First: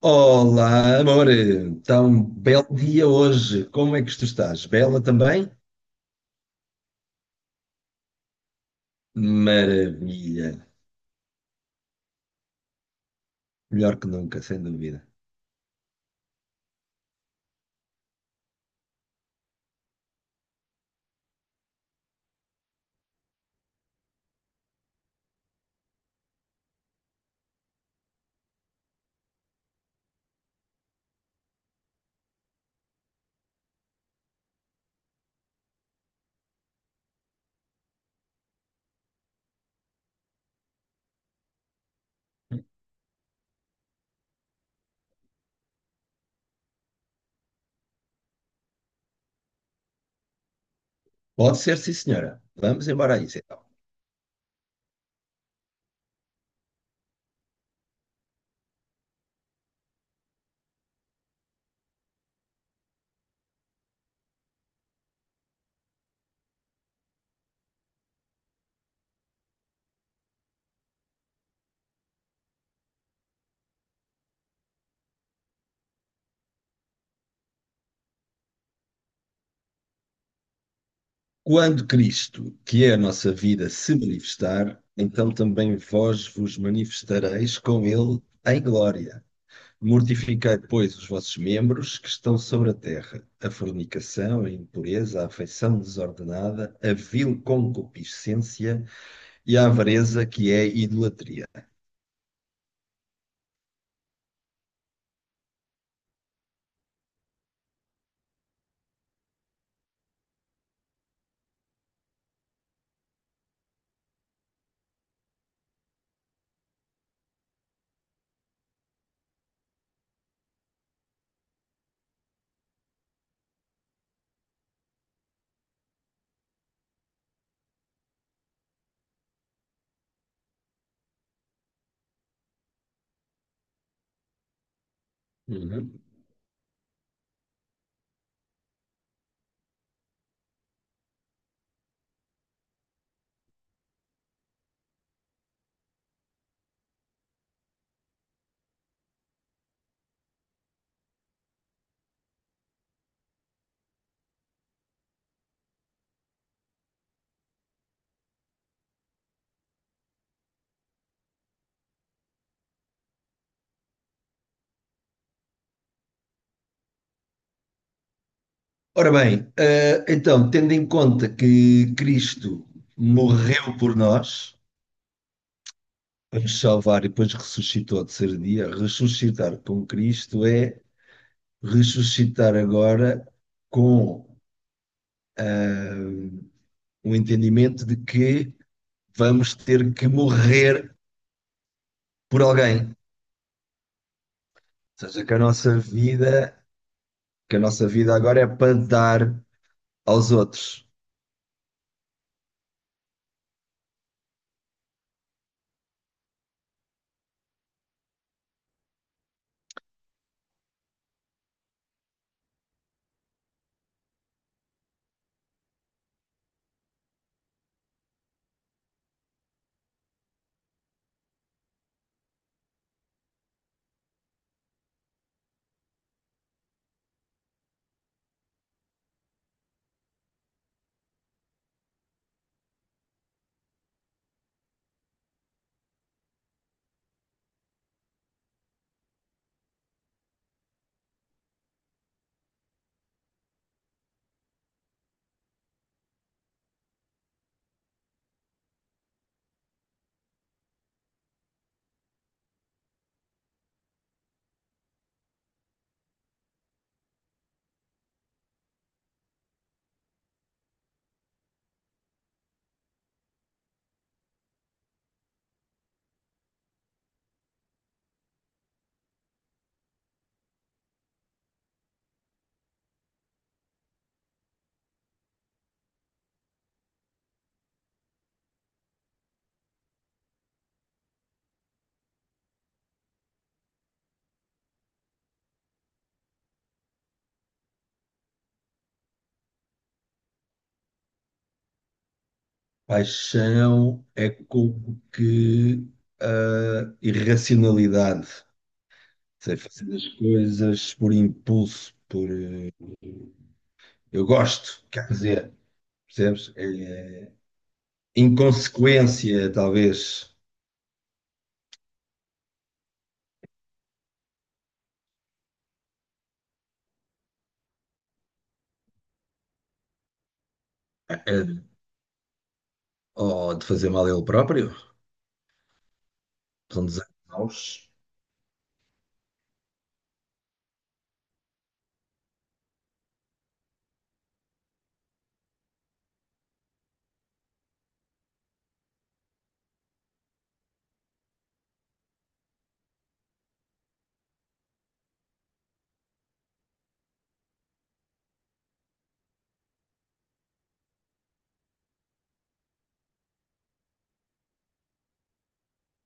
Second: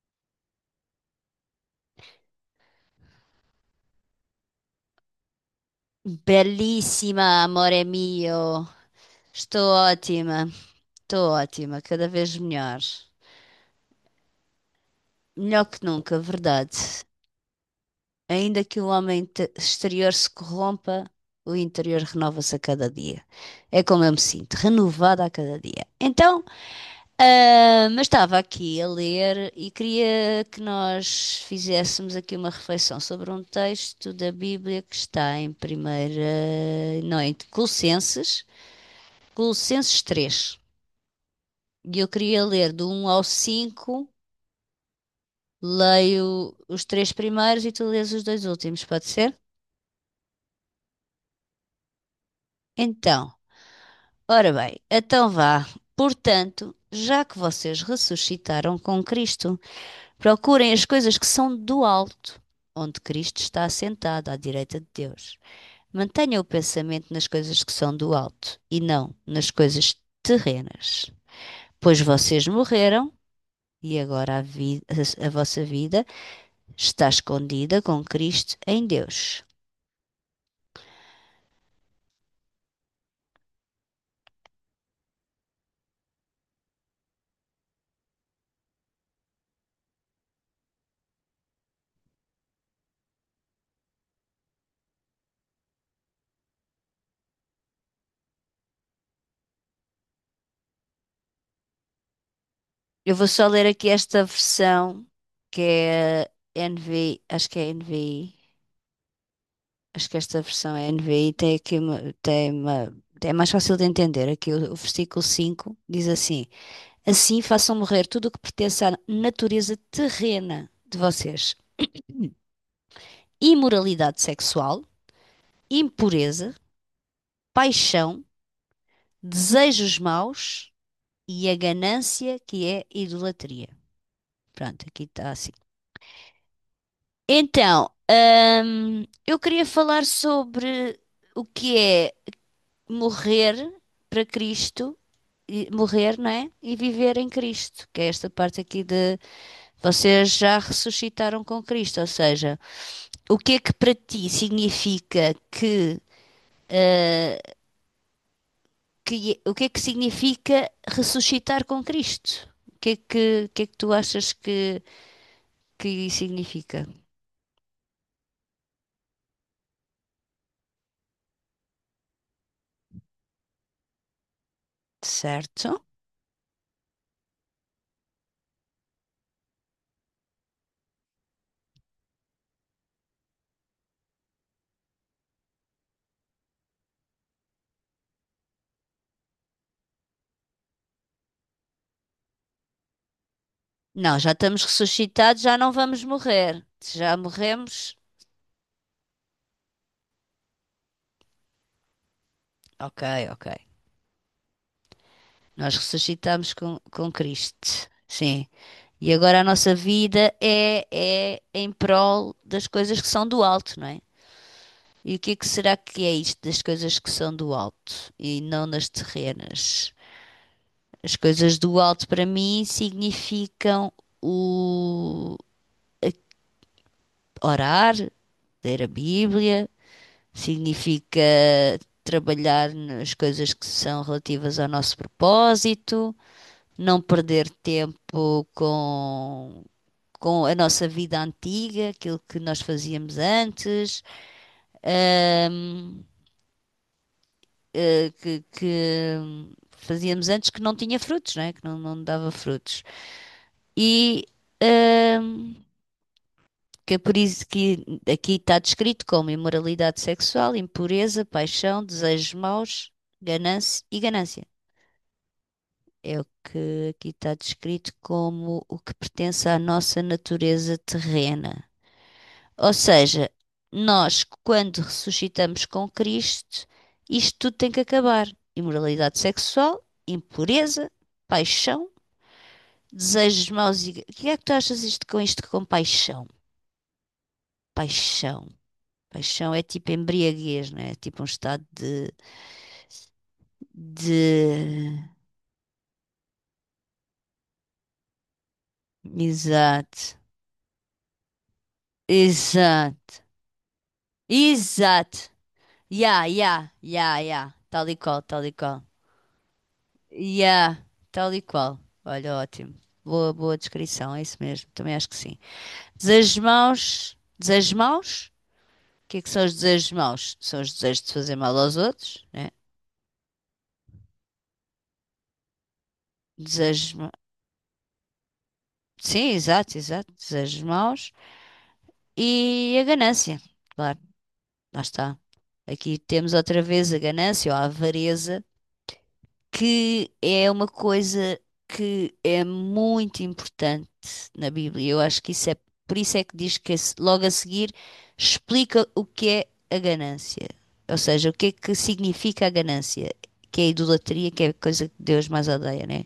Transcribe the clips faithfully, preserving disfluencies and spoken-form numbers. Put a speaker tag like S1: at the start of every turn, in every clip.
S1: Olá, amor! Então, belo dia hoje. Como é que tu estás? Bela também?
S2: Belíssima, amore mio. Estou ótima,
S1: Maravilha!
S2: estou ótima, cada vez melhor.
S1: Melhor que nunca, sem dúvida.
S2: Melhor que nunca, verdade. Ainda que o homem te- exterior se corrompa, o interior renova-se a cada dia. É como eu me sinto, renovada a cada dia. Então, ah, mas estava aqui a ler e queria que nós fizéssemos aqui uma reflexão sobre um texto da Bíblia que está em primeira, não, em Colossenses, Colossenses três. E eu queria ler do um ao cinco, leio os três primeiros e tu lês os dois últimos, pode ser?
S1: Pode ser, sim, senhora. Vamos embora a
S2: Então,
S1: isso, então.
S2: ora bem, então vá. Portanto, já que vocês ressuscitaram com Cristo, procurem as coisas que são do alto, onde Cristo está assentado à direita de Deus. Mantenha o pensamento nas coisas que são do alto e não nas coisas terrenas, pois vocês morreram e agora a vi- a a vossa vida está escondida com Cristo em Deus.
S1: Quando Cristo, que é a nossa vida, se manifestar, então também vós vos manifestareis com ele em glória. Mortificai, pois, os vossos membros que estão sobre a terra: a fornicação, a impureza, a afeição desordenada, a vil concupiscência e a avareza, que é idolatria.
S2: Eu vou só ler aqui esta versão que é a N V I, acho que é a N V I, acho que esta versão é a N V I, tem aqui uma, tem uma, é mais fácil de entender. Aqui o, o versículo cinco diz assim: Assim façam morrer tudo o que pertence à natureza terrena de vocês: imoralidade sexual, impureza, paixão, desejos maus e a ganância, que é idolatria. Pronto, aqui está assim.
S1: Uhum.
S2: Então, hum, eu queria falar sobre o que é morrer para Cristo, e- morrer, não é? E viver em Cristo, que é esta parte aqui de vocês já ressuscitaram com Cristo, ou seja, o que é que para ti significa que, eh, que- é, o que é que significa ressuscitar com Cristo? O que é que, o que é que tu achas que, que significa?
S1: Ora bem, eh, então, tendo em conta que Cristo morreu por nós,
S2: Certo?
S1: para nos salvar e depois ressuscitou ao terceiro dia, ressuscitar com Cristo é ressuscitar agora com eh, o entendimento de que vamos ter que morrer por alguém.
S2: Não, já estamos
S1: Ou seja, que a
S2: ressuscitados, já não
S1: nossa
S2: vamos
S1: vida,
S2: morrer. Se já
S1: que a nossa
S2: morremos,
S1: vida agora é para dar aos outros.
S2: ok, ok. Nós ressuscitamos com, com Cristo, sim. E agora a nossa vida é, é em prol das coisas que são do alto, não é? E o que é que será que é isto das coisas que são do alto e não das terrenas? As coisas do alto para mim significam o orar, ler a Bíblia, significa trabalhar nas coisas que são relativas ao nosso propósito, não perder tempo com, com a nossa vida antiga, aquilo que nós fazíamos antes, hum, eh, que, que fazíamos antes, que não tinha frutos, não é? Que não, não dava frutos. E hum, que é por isso que aqui está descrito como imoralidade sexual, impureza, paixão, desejos maus, ganância e ganância. É o que aqui está descrito como o que pertence à nossa natureza terrena. Ou seja, nós, quando ressuscitamos com Cristo, isto tudo tem que acabar. Imoralidade sexual, impureza, paixão, desejos maus e... O que é que tu achas isto com isto com paixão? Paixão. Paixão é tipo embriaguez, não é? É tipo um estado de,
S1: Paixão é como
S2: de...
S1: que a irracionalidade, sei fazer as
S2: Exato.
S1: coisas por impulso, por eh,
S2: Exato.
S1: eu gosto, quer
S2: Exato.
S1: dizer,
S2: Ya,
S1: percebes?
S2: ya, ya,
S1: É
S2: ya. Tal e qual, tal e qual.
S1: inconsequência, talvez,
S2: Ya, tal e qual. Olha, ótimo. Boa, boa descrição, é isso mesmo. Também acho que sim. Desejos maus. Desejos maus? O que é que são os desejos maus? São os desejos de fazer
S1: eh,
S2: mal aos outros, né?
S1: ou de fazer mal a ele próprio, são
S2: Desejos.
S1: desejos
S2: ma-
S1: maus,
S2: Sim, exato, exato. Desejos maus. E a ganância, claro. Lá está. Aqui temos outra vez a ganância ou a avareza, que é uma coisa que é muito importante na Bíblia. Eu acho que isso é, por isso é que diz que esse- logo a seguir explica o que é a ganância. Ou seja, o que é que significa a ganância, que é a idolatria, que é a coisa que Deus mais odeia, né?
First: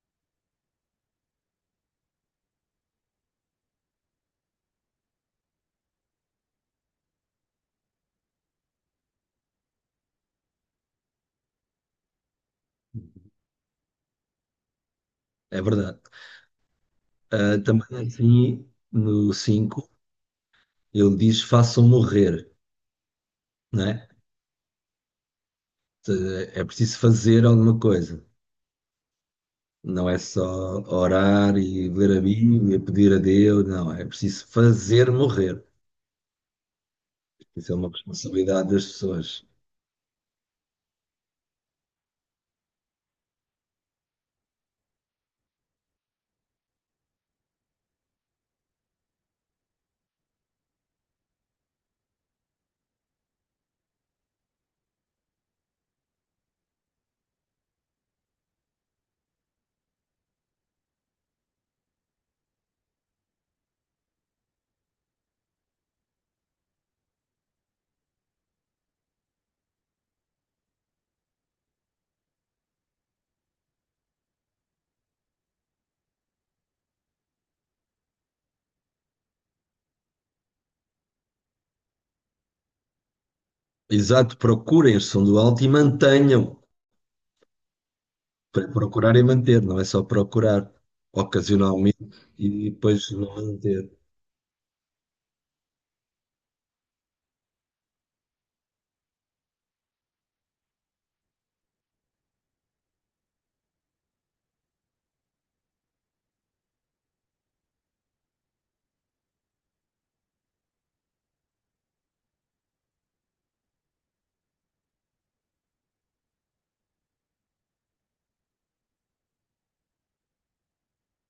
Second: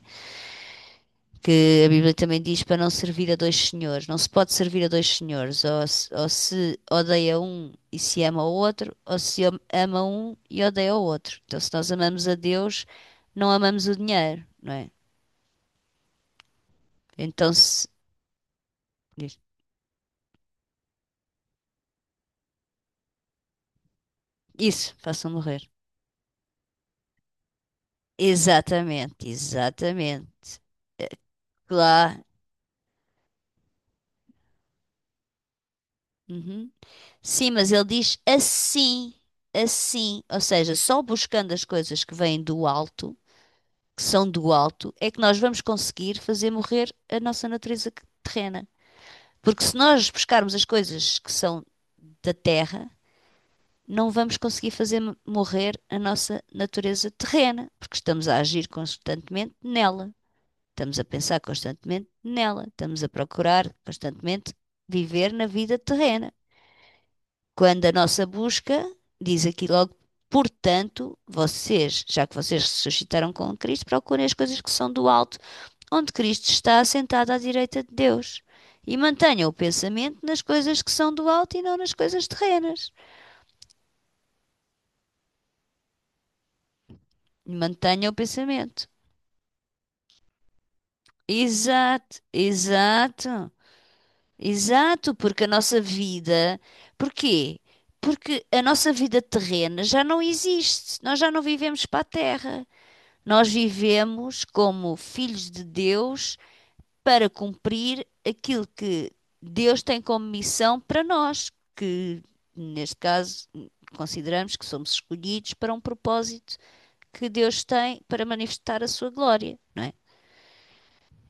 S2: Que a Bíblia também diz para não servir a dois senhores. Não se pode servir a dois senhores, ou se, ou se odeia um e se ama o outro, ou se ama um e odeia o outro. Então, se nós amamos a Deus, não amamos o dinheiro, não é?
S1: é verdade.
S2: Então,
S1: Ah,
S2: se...
S1: também assim, no cinco, ele diz façam morrer, não é?
S2: Isso, façam morrer.
S1: Eh, É preciso fazer alguma coisa.
S2: Exatamente,
S1: Não é
S2: exatamente.
S1: só orar e ler a
S2: Claro.
S1: Bíblia, pedir a Deus, não, é preciso fazer morrer.
S2: Uhum. Sim, mas
S1: Isso é
S2: ele
S1: uma
S2: diz
S1: responsabilidade das
S2: assim,
S1: pessoas.
S2: assim, ou seja, só buscando as coisas que vêm do alto, que são do alto, é que nós vamos conseguir fazer morrer a nossa natureza terrena. Porque se nós buscarmos as coisas que são da terra, não vamos conseguir fazer mo- morrer a nossa natureza terrena, porque estamos a agir constantemente nela, estamos a pensar constantemente nela, estamos a procurar constantemente viver na vida terrena. Quando a nossa busca, diz aqui logo, portanto, vocês, já que vocês ressuscitaram com Cristo, procurem as coisas que são do alto, onde Cristo está assentado à direita de Deus. E mantenha o pensamento nas coisas que são do alto e não nas coisas terrenas.
S1: Exato, procurem a som do alto e mantenham,
S2: Mantenha o
S1: para
S2: pensamento.
S1: procurar e manter, não é só procurar ocasionalmente
S2: Exato,
S1: e depois não
S2: exato,
S1: manter.
S2: exato, porque a nossa vida. Porquê? Porque a nossa vida terrena já não existe. Nós já não vivemos para a terra. Nós vivemos como filhos de Deus para cumprir aquilo que Deus tem como missão para nós, que neste caso consideramos que somos escolhidos para um propósito que Deus tem para manifestar a sua glória, não é?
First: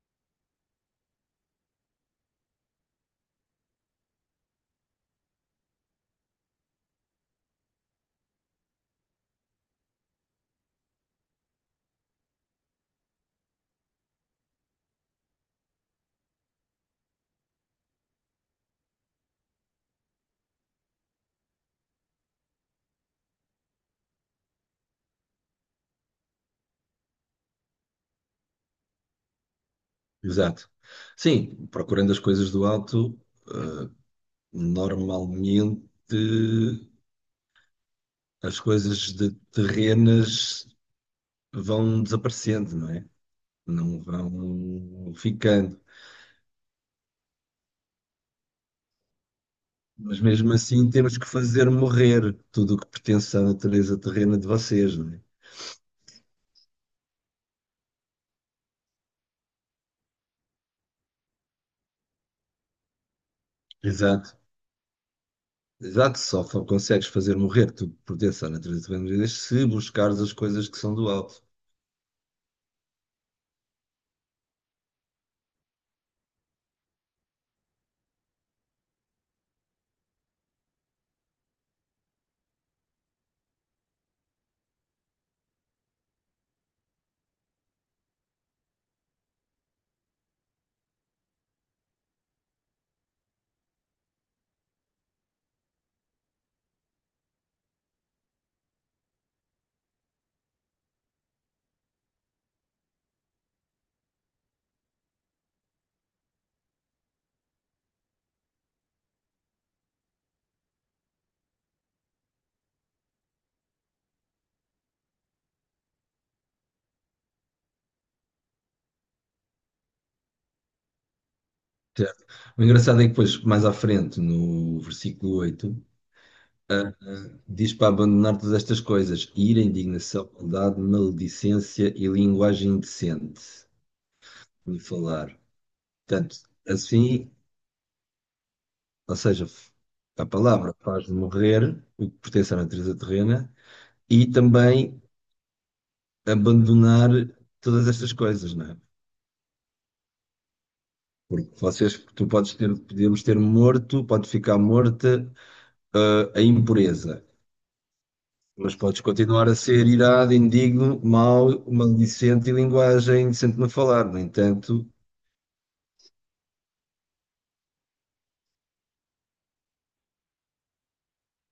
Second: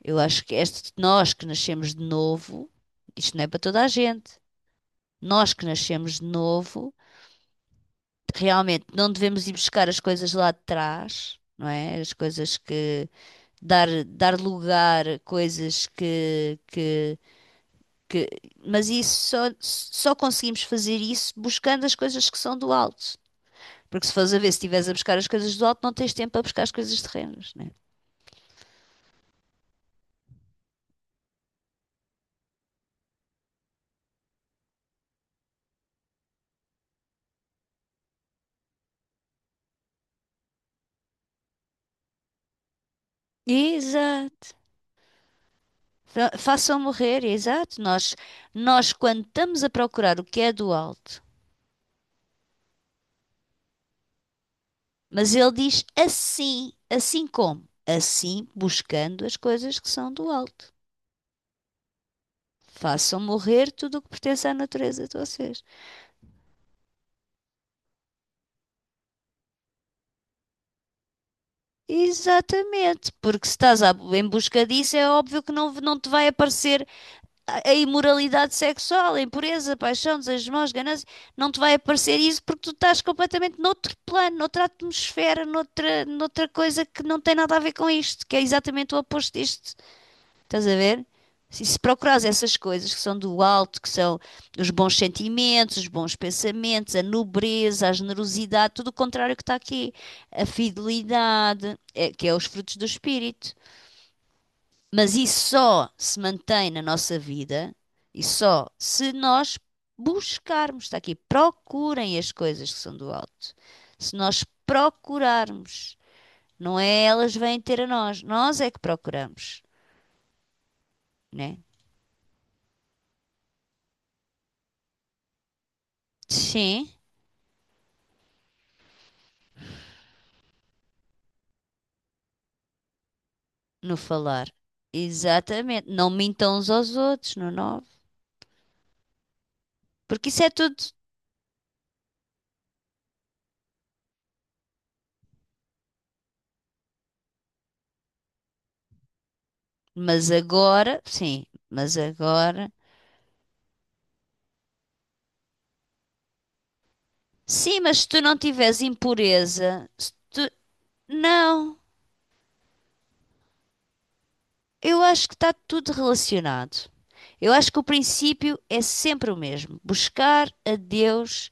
S2: Eu acho que este, nós que nascemos de novo, isto não é para toda a gente. Nós que nascemos de novo, realmente não devemos ir buscar as coisas lá de trás, não é? As coisas que dar dar lugar a coisas que que que- mas isso só, só conseguimos fazer isso buscando as coisas que são do alto. Porque se fores a ver, se estiveres a buscar as coisas do alto, não tens tempo para buscar as coisas terrenas, né?
S1: Exato. Sim, procurando as coisas do alto, eh, normalmente as coisas de terrenas vão desaparecendo, não é? Não
S2: Exato.
S1: vão ficando.
S2: Fa- Façam morrer, exato. Nós, nós, quando estamos a procurar
S1: Mas
S2: o que é
S1: mesmo
S2: do
S1: assim temos
S2: alto,
S1: que fazer morrer tudo o que pertence à natureza terrena de vocês, não é?
S2: mas ele diz assim, assim como? Assim, buscando as coisas que são do alto. Façam morrer tudo o que
S1: Exato.
S2: pertence à natureza de vocês.
S1: Exato, só fa- consegues fazer morrer tudo que pertence à natureza terrena de vocês se buscares as coisas que são do alto.
S2: Exatamente, porque se estás à- em busca disso, é óbvio que não, não te vai aparecer a, a imoralidade sexual, a impureza, a paixão, desejos maus, ganância, não te vai aparecer isso porque tu estás completamente noutro plano, noutra atmosfera, noutra, noutra coisa que não tem nada a ver com isto, que é exatamente o oposto disto. Estás a ver? Se se procurares essas coisas que são do alto, que são os bons sentimentos, os bons pensamentos, a nobreza, a generosidade, tudo o contrário que está aqui. A fidelidade, é- que é os frutos do espírito. Mas isso só se mantém na nossa vida e só se nós buscarmos. Está aqui, procurem as coisas que são do alto. Se nós procurarmos, não é elas vêm ter a nós, nós é que procuramos, né?
S1: Certo. O engraçado é que depois, mais à frente, no versículo oito
S2: Sim.
S1: diz para abandonar todas estas coisas, ira, indignação, maldade, maledicência e linguagem indecente
S2: No falar.
S1: de falar.
S2: Exatamente. Não
S1: Portanto,
S2: mintam uns aos
S1: assim,
S2: outros, no nove.
S1: ou seja, a
S2: Porque isso é
S1: palavra
S2: tudo.
S1: faz morrer o que pertence à natureza terrena e também abandonar todas estas coisas, não é?
S2: Mas agora, sim,
S1: Porque
S2: mas
S1: vocês, tu podes ter,
S2: agora.
S1: podemos ter morto, pode ficar morta, ah, a impureza,
S2: Sim, mas se tu não
S1: mas
S2: tiveres
S1: podes continuar a ser
S2: impureza, se
S1: irado,
S2: tu...
S1: indigno, mau,
S2: não.
S1: maledicente e linguagem indecente no falar. No entanto,
S2: Eu acho que está tudo relacionado. Eu acho que o princípio é sempre o mesmo: buscar a Deus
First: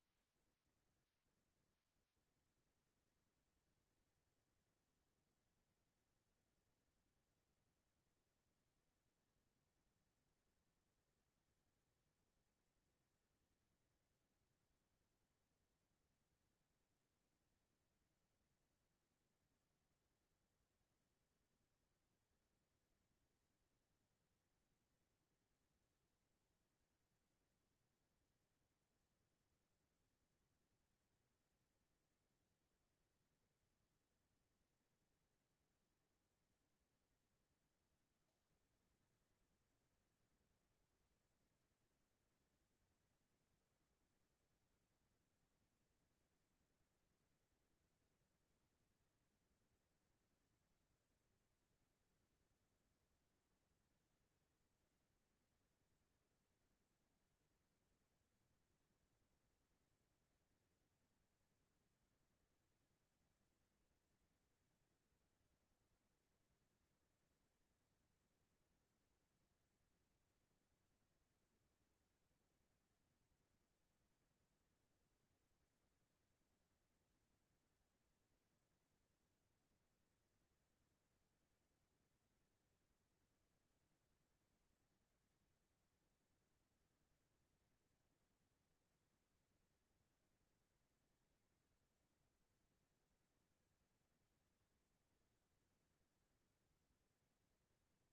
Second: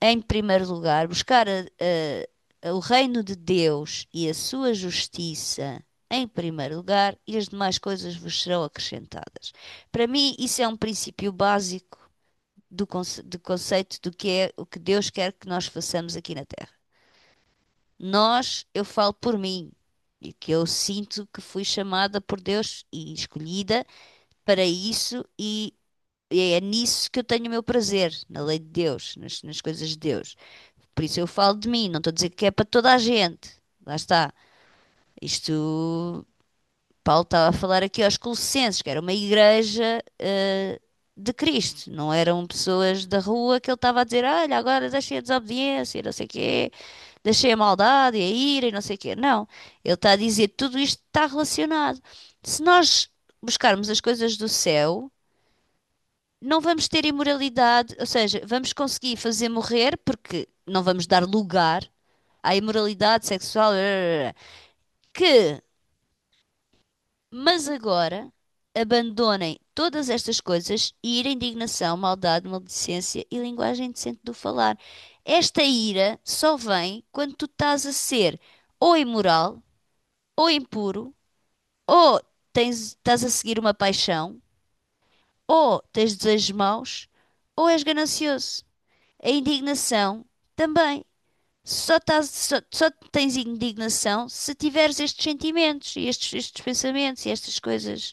S2: em primeiro lugar, buscar a- a- a, o reino de Deus e a sua justiça em primeiro lugar, e as demais coisas vos serão acrescentadas. Para mim, isso é um princípio básico do, conce- do conceito do que é o que Deus quer que nós façamos aqui na Terra. Nós, eu falo por mim, e que eu sinto que fui chamada por Deus e escolhida para isso, e é nisso que eu tenho o meu prazer, na lei de Deus, nas nas coisas de Deus. Por isso eu falo de mim, não estou a dizer que é para toda a gente. Lá está. Isto, Paulo estava a falar aqui aos Colossenses, que era uma igreja de Cristo, não eram pessoas da rua que ele estava a dizer, olha, agora deixei a desobediência, e não sei o quê, deixei a maldade e a ira e não sei o quê. Não, ele está a dizer, tudo isto está relacionado. Se nós buscarmos as coisas do céu, não vamos ter imoralidade, ou seja, vamos conseguir fazer morrer, porque não vamos dar lugar à imoralidade sexual, eh, que, mas agora, abandonem todas estas coisas e ira, indignação, maldade, maledicência e linguagem indecente do falar. Esta ira só vem quando tu estás a ser ou imoral, ou impuro, ou tens, estás a seguir uma paixão, ou tens desejos maus, ou és ganancioso. A indignação também. Só, tás- só, só tens indignação se tiveres estes sentimentos e estes, estes pensamentos e estas coisas.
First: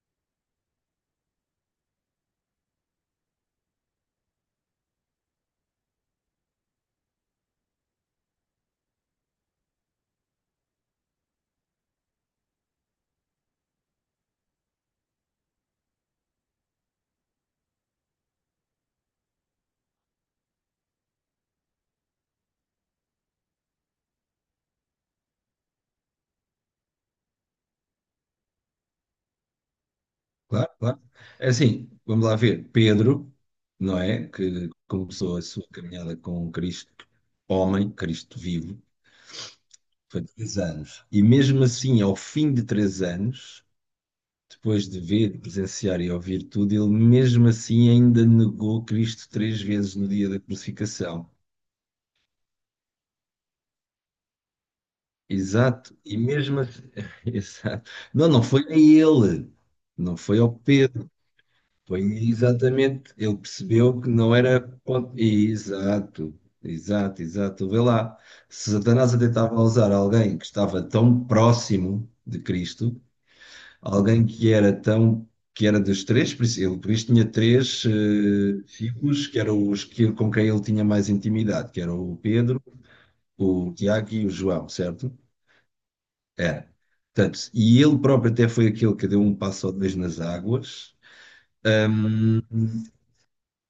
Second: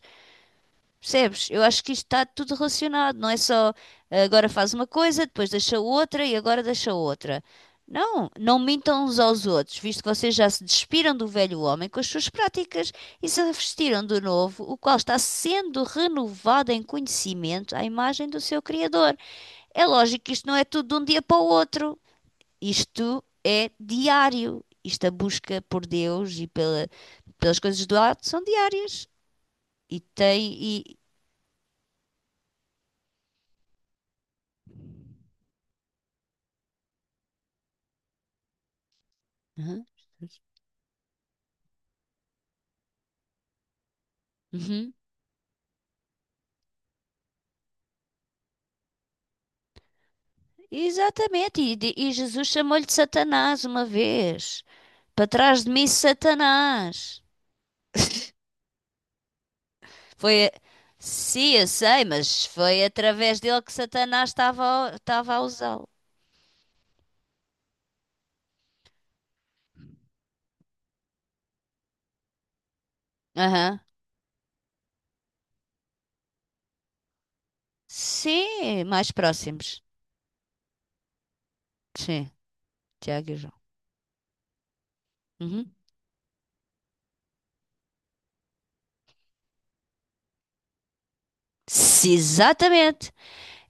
S2: Percebes? Eu acho que isto está tudo relacionado. Não é só ah, agora faz uma coisa, depois deixa outra e agora deixa outra. Não, não mintam uns aos outros, visto que vocês já se despiram do velho homem com as suas práticas e se vestiram do novo, o qual está sendo renovado em conhecimento à imagem do seu Criador. É lógico que isto não é tudo de um dia para o outro. Isto é diário. Isto a busca por Deus e pela, pelas coisas do alto são diárias. E tem.
S1: claro,
S2: E,
S1: claro. É assim, vamos lá ver. Pedro, não é? Que começou a sua caminhada com Cristo, homem, Cristo vivo,
S2: Uhum.
S1: foi três anos. E mesmo assim, ao fim de três anos, depois
S2: Uhum.
S1: de ver, de presenciar e ouvir tudo, ele mesmo assim ainda negou Cristo três vezes no dia da crucificação.
S2: Exatamente. E, de- e Jesus chamou-lhe de Satanás uma vez. Para trás de mim,
S1: Exato, e mesmo assim,
S2: Satanás.
S1: exato. Não, não foi a ele, não foi
S2: Foi. a-
S1: ao Pedro,
S2: Sim, eu
S1: foi
S2: sei, mas foi
S1: exatamente, ele
S2: através dele que
S1: percebeu que
S2: Satanás
S1: não era.
S2: estava, a-
S1: ponto-
S2: estava a usá-lo.
S1: Exato, exato, exato. Vê lá, se Satanás até estava a usar alguém que estava tão próximo de Cristo.
S2: Aham.
S1: Alguém que era tão, que era dos três, por isso- ele por isso tinha três eh,
S2: Sim, mais
S1: filhos, que eram os
S2: próximos.
S1: que, com quem ele tinha mais intimidade, que eram o
S2: Sim,
S1: Pedro,
S2: Tiago e João.
S1: o Tiago e o João, certo?
S2: Uhum.
S1: Era. Portanto, e ele próprio até foi aquele que deu um passo ou dois nas águas,
S2: Sim, exatamente.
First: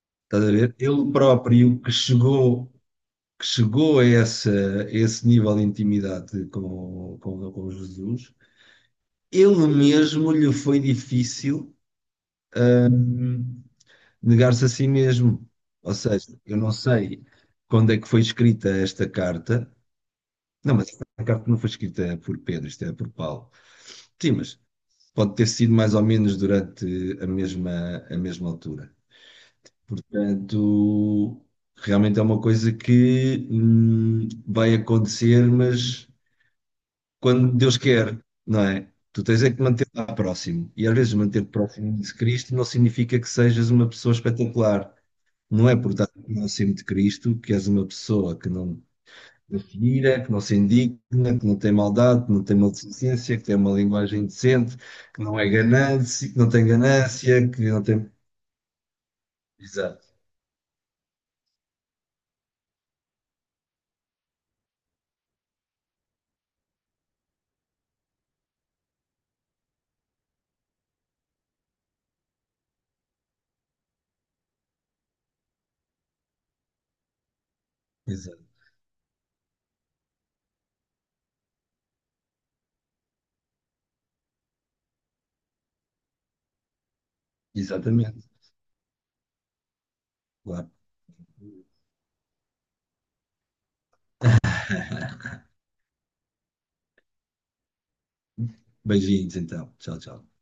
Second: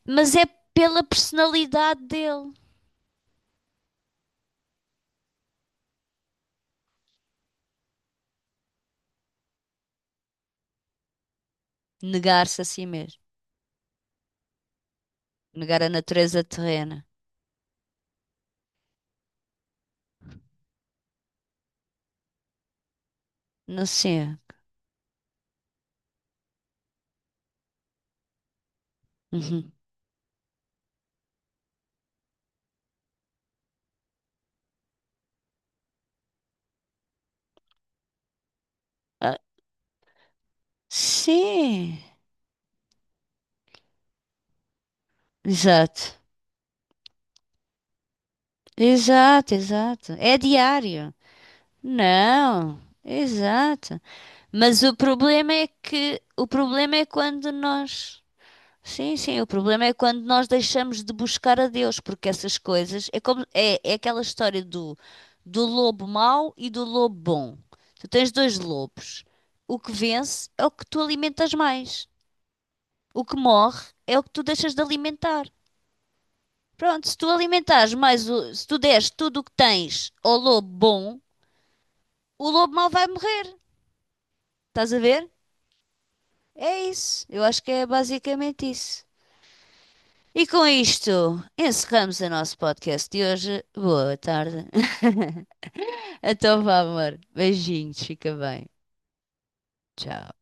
S2: Mas é
S1: estás a ver?
S2: pela
S1: Ele próprio que
S2: personalidade dele.
S1: chegou, que chegou a essa, a esse nível de intimidade com, com, com Jesus, ele mesmo lhe foi difícil
S2: Negar-se a si mesmo.
S1: negar-se a si mesmo.
S2: Negar a
S1: Ou seja,
S2: natureza
S1: eu não
S2: terrena.
S1: sei quando é que foi escrita esta carta. Não, mas esta carta não foi escrita por Pedro, isto é por Paulo.
S2: Não
S1: Sim,
S2: sei.
S1: mas pode ter sido mais ou menos durante a mesma, a mesma altura.
S2: Uhum.
S1: Portanto, realmente é uma coisa que hum, vai acontecer, mas quando Deus quer, não é? Tu
S2: Ah,
S1: tens é que manter lá próximo. E às vezes manter próximo
S2: sim.
S1: de Cristo não significa que sejas uma pessoa espetacular. Não é por estar
S2: Exato.
S1: no nascimento de Cristo que és uma pessoa que não
S2: Exato,
S1: se
S2: exato.
S1: ira, que
S2: É
S1: não se
S2: diário.
S1: indigna, que não tem maldade, que não tem
S2: Não.
S1: maldecência, que tem uma
S2: Exato.
S1: linguagem decente,
S2: Mas o
S1: que não é
S2: problema é que
S1: ganância, que
S2: o
S1: não tem
S2: problema é
S1: ganância,
S2: quando
S1: que não tem.
S2: nós Sim, sim, o problema é
S1: Exato,
S2: quando nós deixamos de buscar a Deus, porque essas coisas é como é, é aquela história do, do lobo mau e do lobo bom. Tu tens dois lobos. O que vence é o que tu alimentas mais. O que morre é o que tu deixas de alimentar. Pronto, se tu alimentares mais,
S1: exato,
S2: o- se tu deres tudo o que tens ao lobo bom, o lobo mau vai morrer. Estás a ver? É isso. Eu acho que é
S1: exatamente.
S2: basicamente isso. E com
S1: Claro.
S2: isto, encerramos o nosso podcast de hoje. Boa tarde. Então vá, amor. Beijinhos, fica bem.
S1: Beijinhos então. Tchau, tchau.
S2: Tchau.